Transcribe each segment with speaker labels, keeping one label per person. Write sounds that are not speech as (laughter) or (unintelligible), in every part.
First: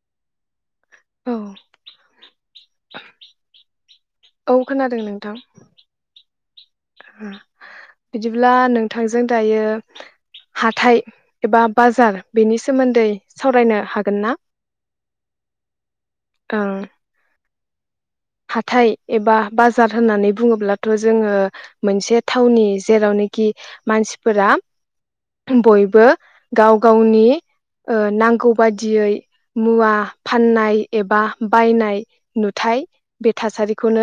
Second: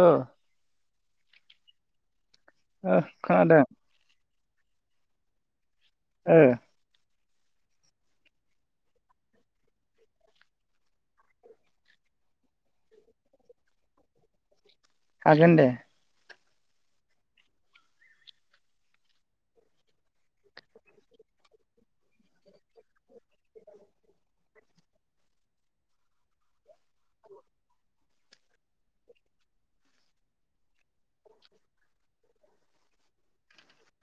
Speaker 1: ओ
Speaker 2: औ
Speaker 1: ओ खोनादों
Speaker 2: औ खोनादों नोंथां।
Speaker 1: ओ
Speaker 2: ओ बिदिब्ला नोंथांजों दायो हाथाय एबा बाजार बेनि सोमोन्दै सावरायनो हागोन ना
Speaker 1: हागोन दे।
Speaker 2: ओं हाथाय एबा बाजार होननानै बुङोब्लाथ' जोङो मोनसे थावनि जेरावनाखि मानसिफोरा बयबो गाव गावनि नांगौ बादियै मुवा फाननाय एबा बायनाय नुथाय बे थासारिखौनो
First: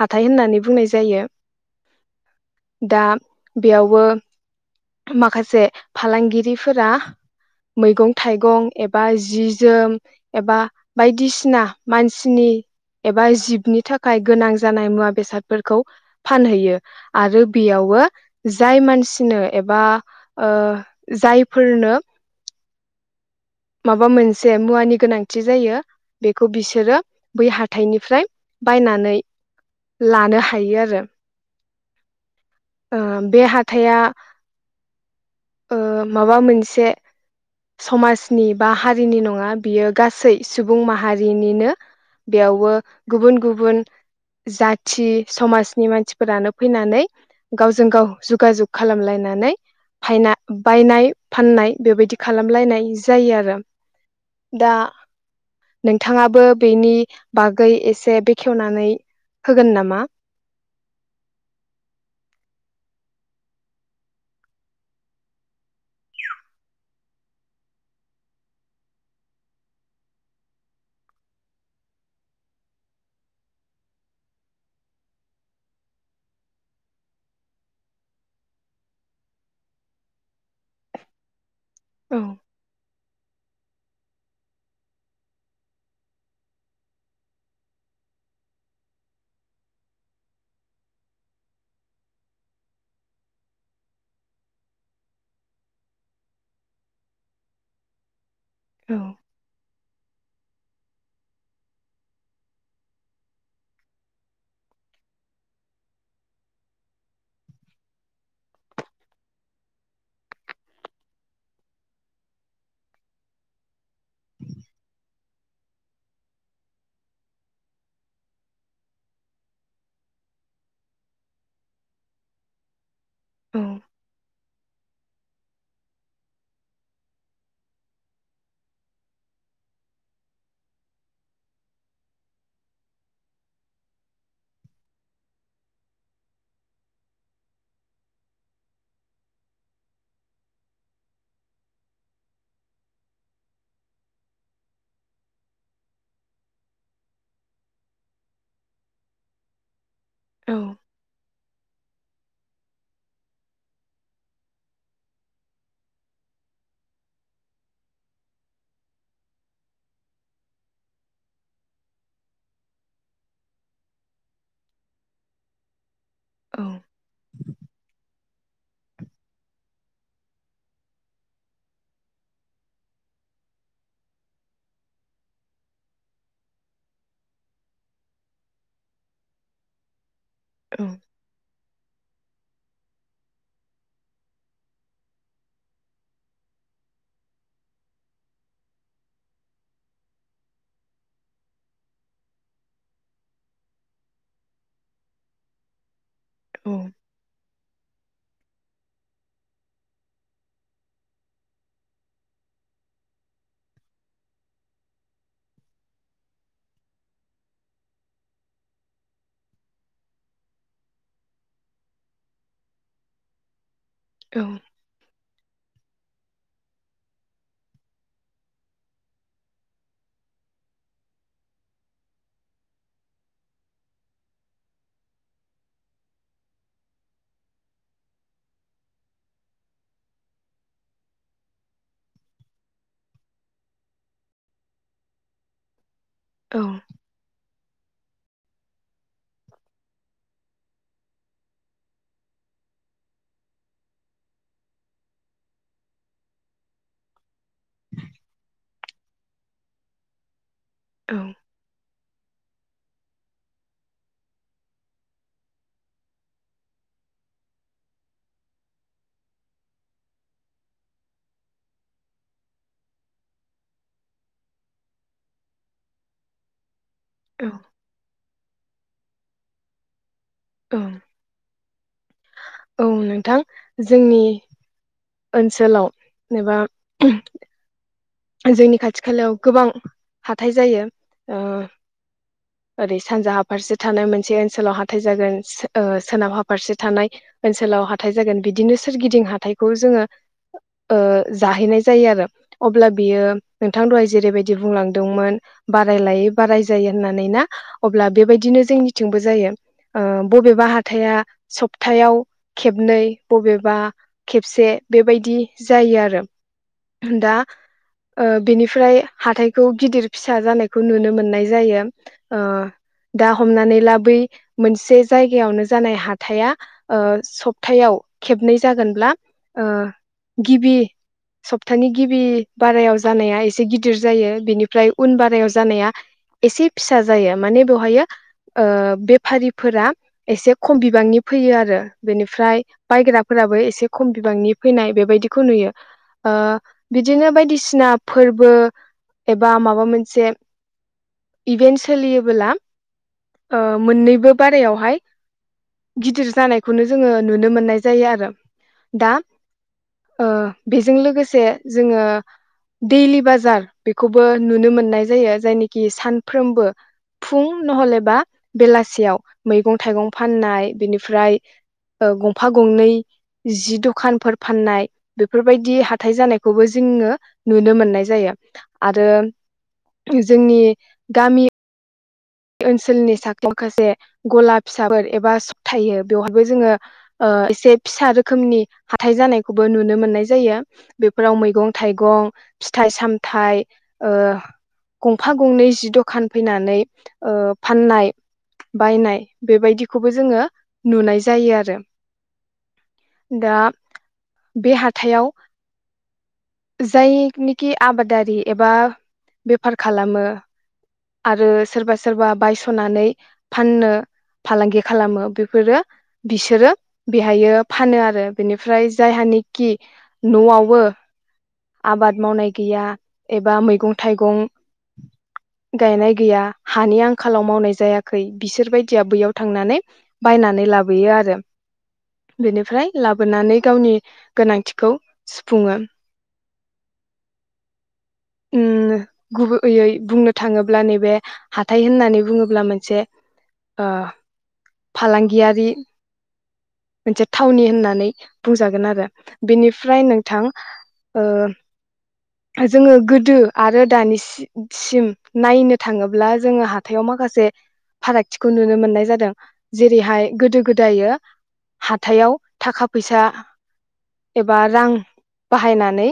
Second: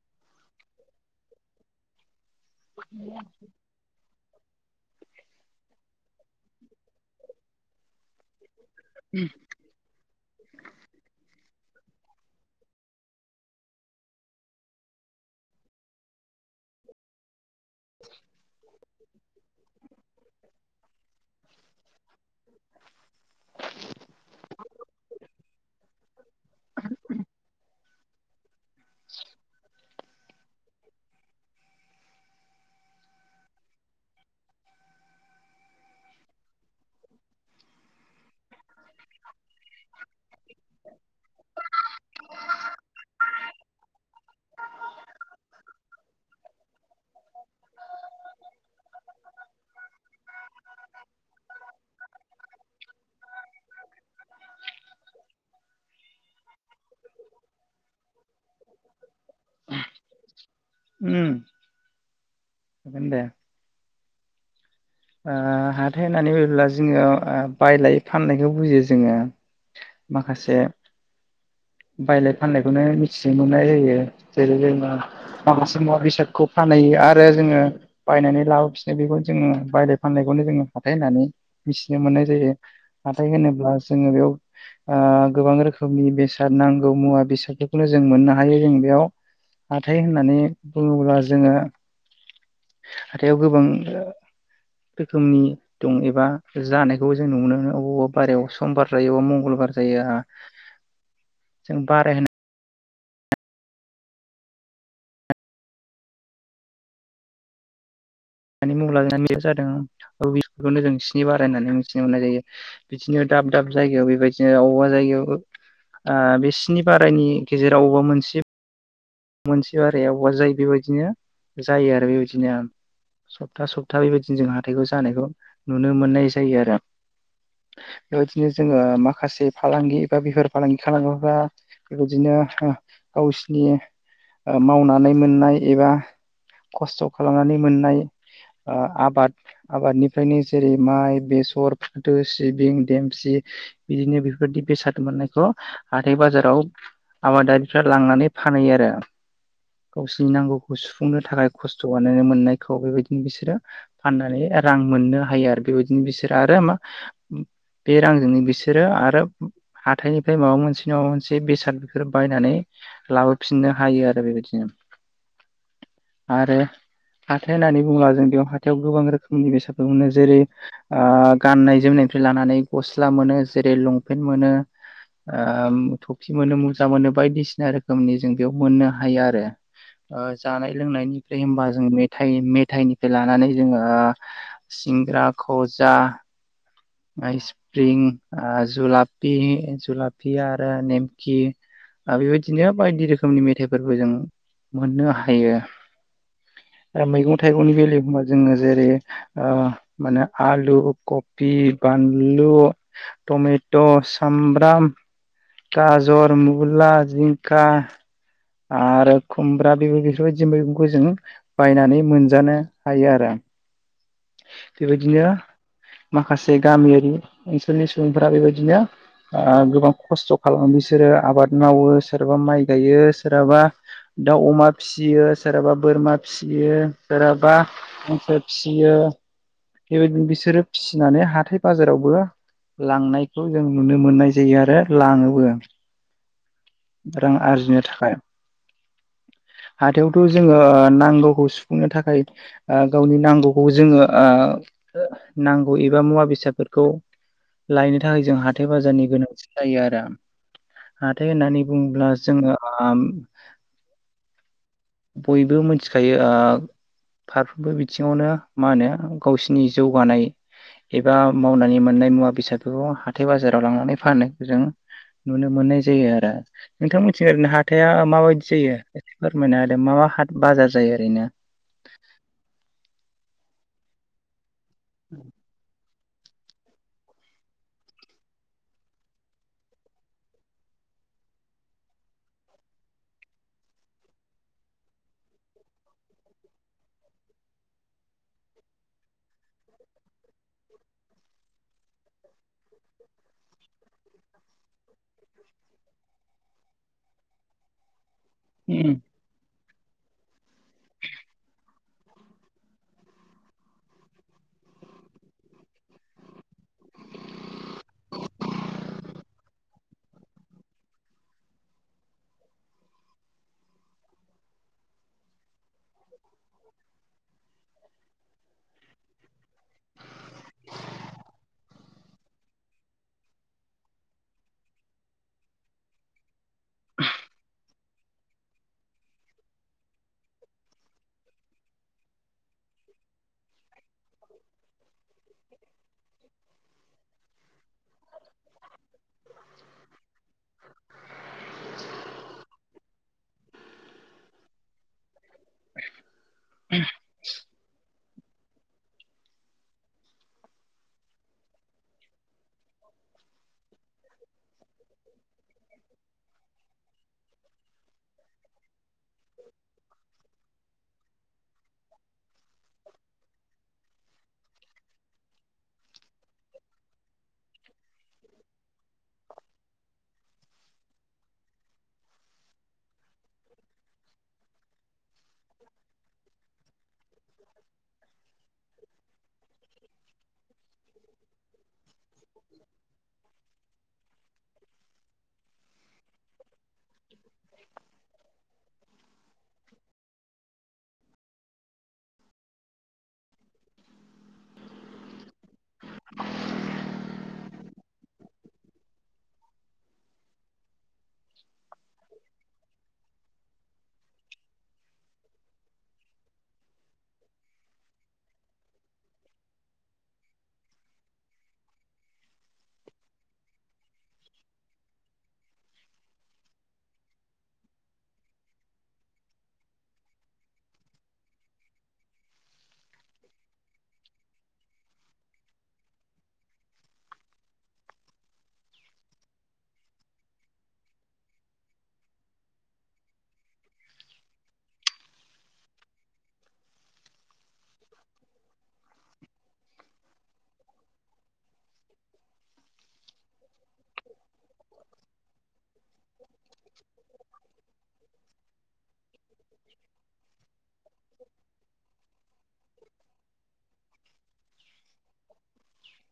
Speaker 2: हाथाय होननानै बुंनाय जायो। दा बेयावबो माखासे फालांगिरिफोरा मैगं थाइगं एबा जि-जोम एबा बायदिसिना मानसिनि एबा जिबनि थाखाय गोनां जानाय मुवा- बेसादफोरखौ फानहैयो आरो बेयावबो जाय मान सिनो एबा जायफोरनो माबा मोनसे मुवानि गोनांथि जायो बेखौ बिसोरो बै हाथाइनिफ्राय बायनानै लानो हायो आरो। ओ बे हाथाया माबा मोनसे समाज नि बा हारिनि नङा बियो गासै सुबुं माहारिनिनो। बेयावबो गुबुन गुबुन जाथि समाजनि मानसिफोरानो फैनानै गावजों गाव जगाजुग खालामलायनानै फायना बायनाय फाननाय बेबायदि खालामलायनाय जायो आरो दा नोंथाङाबो बेनि बागै एसे बेखेवनानै होगोन नामा
Speaker 1: होगोन दे। ओ हाथाय होननानै बुङोब्ला जोङो बायलाय फाननायखौ बुजियो जोङो। माखासे बायलाय फाननायखौनो मिथिनो मोननाय जायो जेरै जोङो माबासे मवा बेसादखौ फानहैयो आरो जोङो बायनानै लाबोफिनो बेखौ जोङो बायलाय फानलायखौनो जोङो हााथाय होननानै मिथिनो
Speaker 2: औ
Speaker 1: मोननाय जायो। हाथाय होनोब्ला जोङो बेयाव ओ गोबां रोखोमनि बेसाद नांगौ मुवा बेसादफोरखौनो जों मोननो हायो जों बेयाव। हाथाय होननानै बुङोब्ला जोङो हाथायाव गोबां रोखोमनि दं एबा जानायखौबो जों नुनो मोनो। अबबा बारायाव समबार
Speaker 2: औ
Speaker 1: जायोबा मंगलबार जायो हा ।जों बाराय हो दानि मुं ला बेयो जादों रुबिखौनो जों स्नि बाराय होननानै मिथिनो मोननाय जायो। बिदिनो दाब दाब जायगायाव बेबायदिनो बबेबा जायगायाव ओ बे स्नि बारायनि गेजेराव बबेबा मोनसे मोनसे बाराया अबेबा जायो बेबायदिनो जायो आरो बेबायदि ओं।
Speaker 2: औ
Speaker 1: सप्ता सप्ता बेबायदिनो जोंहा हाथाइखौ जानायखौ नुनो मोननाय जायो आरो। बेबायदिनो जोङो माखासे फालांगि बा बेफार फालांगि खालाग्राफ्रा बेबायदिनो गावसिनि ओ मावनानै मोननाय एबा खस्थ' खालामनानै मोननाय ओ आबाद आबादनिफ्रायनो जेरै माइ, बेसर, फाथो, सिबिं, देमसि बिदिनो बेफोरबायदि बेसाद मोननायखौ हाथाय बाजाराव आबादारिफ्रा लांनानै फानहैयो आरो। (inaudible) गावसिनि
Speaker 2: औ
Speaker 1: नांगौखौ सुफुंनो थाखाय खस्थ' बनानै मोननायखौ बेबायदिनो बिसोरो फाननानै रां मोननो हायो आरो बेबायदिनो बिसोरो आरो मा बे रांजोंनो बिसोरो आरो हाथायनिफ्राय माबा मोनसे माबा मोनसे बेसाद बेफोर बायनानै लाबोफिननो हायो आरो बेबायदिनो। आरो
Speaker 2: औ
Speaker 1: हाथाय होननानै बुङोब्ला जों बेयाव हाथाव गोबां रोखोमनि बेसादफोर मोनो जेरै आ गाननाय-जोमनायनिफ्राय लानानै गस्ला मोनो, जेरै लंपेन्ट मोनो, थफि मोनो मुजा मोनो बायदिसिना रोखोमनि जों बेयाव मोननो हायो आरो जानाय
Speaker 2: औ
Speaker 1: लोंनायनिफ्राय होनबा जों मेथाइ मेथाइनिफ्राय लानानै जोङो सिंग्रा गजा स्प्रिं जुलापि जुलापि आरो नेमकि बेबायदिनो बायदि रोखोमनि मेथायाइफोरबो जों मोननो हायो
Speaker 2: औ
Speaker 1: मैगं थाइगंनि बेलायाव एखबा जोङो जेरै ओ माने आलु कबि बानलु टमेट' सामब्राम गाजर मुला जिंखा आरो खुमब्रा बे बेफोरबायदि मैगंखौ जों बायनानै मोनजानो हायो आरो
Speaker 2: औ
Speaker 1: बेबायदिनो माखासे गामियारि ओनसोलनि सुबुंफोरा बेबायदिनो गोबां खस्थ' खालामो बिसोरो आबाद मावो सोरहाबा माइ गायो सोरहाबा दाउ अमा फिसियो सोरहाबा बोरमा फिसियो सोरहाबा हांसो फिसियो बेबायदिनो बिसोरो फिसिनानै हाथाय बाजारावबो लांनायखौ जों नुनो मोननाय जायो आरो लाङोबो रां आरजिनो थाखाय हाथायावथ' जोङो नांगौखौ सुफुंनो थाखाय गावनि नांगौखौ जोङो ओ नांगौ एबा मुवा बेसादफोरखौ लायनो थाखाय जों हाथाइ बाजारनि गोनांथि जायो आरो
Speaker 2: औ
Speaker 1: हाथाय होननानै बुङोब्ला जोङो बयबो मिथिखायो ओ फारफ्रोमबो बिथिङावनो मा होनो गावसिनि जौगानाय एबा मावनानै मोननाय मुवा बेसादफोरखौ हाथाय बाजाराव लांनानै फाननायखौ जों नुनो मोननाय जायो आरो नोंथां मोननिथिं ओरैनो हाथाया माबायदि जायो फोरमायना हो दे मा मा हाथाय बाजार
Speaker 2: औ
Speaker 1: जायो ओरैनो
Speaker 2: औ नोंथां जोंनि ओनसोलाव जेनेबा जोंनि खाथि खालायाव गोबां हाथाइ जायो ओ ओरै सानजाहा फारसे थानाय मोनसे ओनसोलाव हाथाइ जागोन सो ओ सोनाब हा फारसे थानाय ओनसोलाव हाथाइ जागोन बिदिनो सोरगिदिं हाथाइखौ जोङो ओ जाहैनाय जायो आरो अब्ला बियो नोंथां दहाय जेरैबायदि बुंलांदोंमोन बाराय लाय बाराय जायो होननानै ना अब्ला बेबायदिनो
Speaker 1: उम
Speaker 2: जोंनिथिंबो जायो ओ बबेबा हाथाया सप थायाव खेबनै बबेबा खेबसे बेबायदि जायो आरो दा ओ बेनिफ्राय हाथायखौ गिदिर फिसा जानायखौ नुनो मोननाय जायो ओ दा हमनानै ला बै मोनसे जायगायावनो जानाय हाथाया ओ सपथायाव खेबनै जागोनब्ला ओ गिबि सप्तानि गिबि बारायाव जानाया एसे गिदिर जायो बेनिफ्राय उन बारायाव जानाया एसे फिसा जायो माने बेवहायो ओ बेफारिफोरा एसे खम बिबांनि फैयो आरो बेनिफ्राय बायग्राफोराबो एसे खम बिबांनि फैनाय बेबायदिखौ नुयो अ बिदिनो बाय फुजा फोरबो एबा माबा मोनसे इभेन्त सोलियोब्ला ओ मोननैबो बारायावहाय गिदिर जानायखौनो जोङो नुनो मोननाय जायो आरो दा ओ बेजों लोगोसे जोङो देइलि बाजार बेखौबो नुनो मोननाय जायो जायनिखि सानफ्रोमबो फुं नहलेबा बेलासियाव मैगं थाइगं फाननाय बेनिफ्राय ओ गंफा गंनै जि दखानफोर फाननाय बेफोरबायदि हाथाय जानायखौबो जोंङो नुनो मोननाय जायो आरो जोंनि गामि ओनसोलनि (unintelligible) माखासे गला फिसाफोर एबा सपथायो बेवहायबो जोङो ओ एसे फिसा रोखोमनि हाथाय जानायखौ बो नुनो मोननाय जायो बेफोराव मैगं-थाइगं, फिथाइ-सामथाइ ओ गंफा गंनै जि दखान फैनानै ओ फाननाय बायनाय बेबायदिखौबो जोङो नुनाय जायो आरो दा बे हाथायाव जायनिखि आबादारि एबा बेफार खालामो आरो सोरबा सो रबा बायस'नानै फाननो फालांगि खालामो बेफोरो बिसोरो बेहायो फानो आरो बेनिफ्राय जायहानिखि न'आवबो आबाद मावनाय गैया एबा मैगं थाइगं गायनाय गैया हानि आंखालाव मावनाय जायाखै बिसोरबायदिया बैयाव थांनानै बायनानै लाबोयो आरो बेनिफ्राय लाबोनानै गावनि गोनांथिखौ सुफुङो उम गुबैयै बुंनो थाङोब्ला नैबे हाथाय होननानै बुङोब्ला मोनसे ओ फालांगियारि मोनसे थावनि होननानै बुंजागोन आरो बेनिफ्राय नोंथां ओ जोङो गोदो आरो दानि सि-सिम‌ नायनो थाङो फारागथिखौ नुनो मोननाय जादों जेरैहाय गोदो गोदायो हाथायाव थाखा फैसा एबा रां बाहायनानै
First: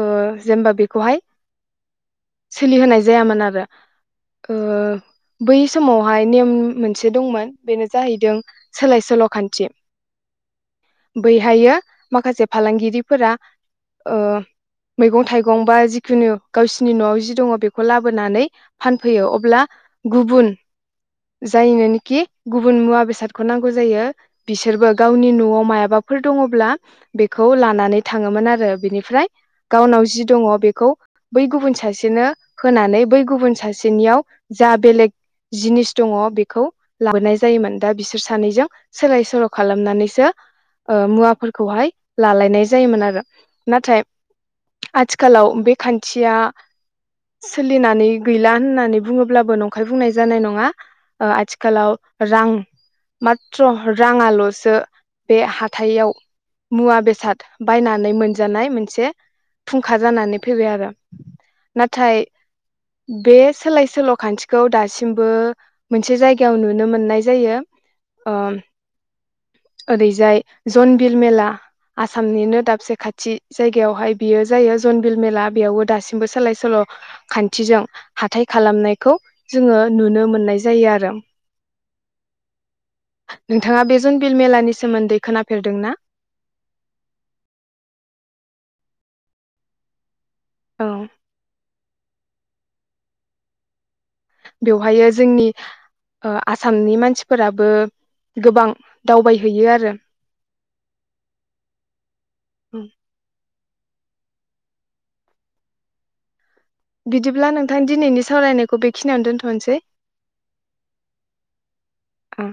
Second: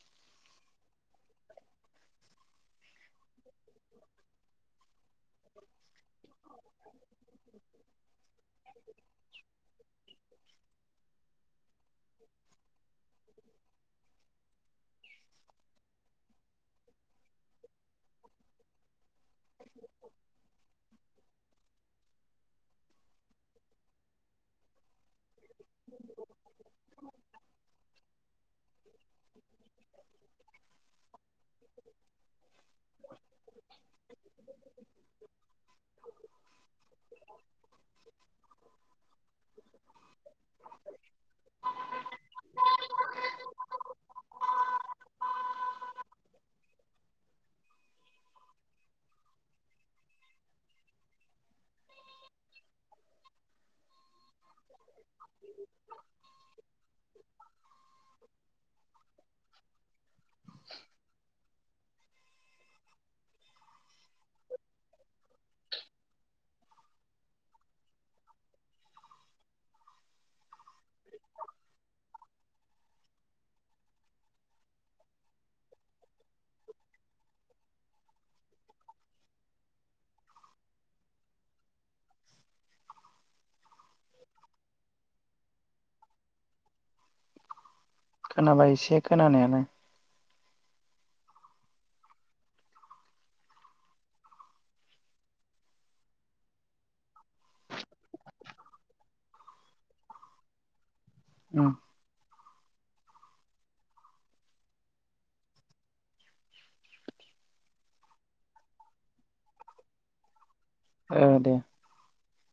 Speaker 2: ओ जेनबा बेखौहाय सोलिहोनाय जायामोन आरो ओ बै समावहाय नेम मोनसे दंमोन बेनो जाहैदों सोलाय सोल' खान्थि बैहाययो माखासे फालांगिरिफोरा ओ मैगं-थाइगं बा जिखुनु गावसिनि न'आव जि दङ बे बोनानै फान फैयो अब्ला गुबुन जायनोनेखि गुबुन मुवा बेसादखौ नांगौ जायो बिसोरबो गावनि न'आव मायाबाफोर दङोब्ला बेखौ लानानै थाङोमोन आरो बिनिफ्राय गावनाव जि दङ बेखौ बै गुबुन सासेनो होनानै बै गुबुन सासेनियाव जा बेलेग जिनिस दङ बेखौ लाबोनाय जायोमोन दा बिसोर सानैजों सोलाय सोल' खालामनानैसो ओ मुवाफोरखौहाय लालायनाय जायोमोन आरो नाथाय आथिखालाव बे खान्थिया सोलिनानै गैला होननानै बुङोब्लाबो नंखाय बुंनाय जानाय नङा ओ आथिखालाव रां माथथ्र' राङाल' सो बे हाथायाव मुवा बेसाद बायनानै मोनजानाय मोनसे फुंखा जानानै फैबाय आरो ना थाय बे सोलाय सोल' खान्थिखौ दासिमबो मोनसे जायगायाव नुनो मोननाय जायो ओ ओरै जाय जनबिल मेला आसामनिनो दाबसे खाथि जायगायावहाय बियो जायो जनबिल मेला बेयावबो दासिमबो सोलाय सोल' खान्थिजों हाथाइ खालामनायखौ जोङो नुनो मोननाय जायो आरो नोंथाङा बे जन बिल मेलानि सोमोन्दै खोनाफेरदोंना?
Speaker 1: खोनाबाय एसे खोनानायालाय
Speaker 2: औ बेवहायो जोंनि ओ आसामनि मानसिफोराबो गोबां दावबायहैयो आरो
Speaker 1: उम
Speaker 2: उम । बिदिब्ला नोंथां दिनैनि सावरायनायखौ बेखिनियावानो दोन्थ'नोसै ।
Speaker 1: ओ दे।
Speaker 2: ओम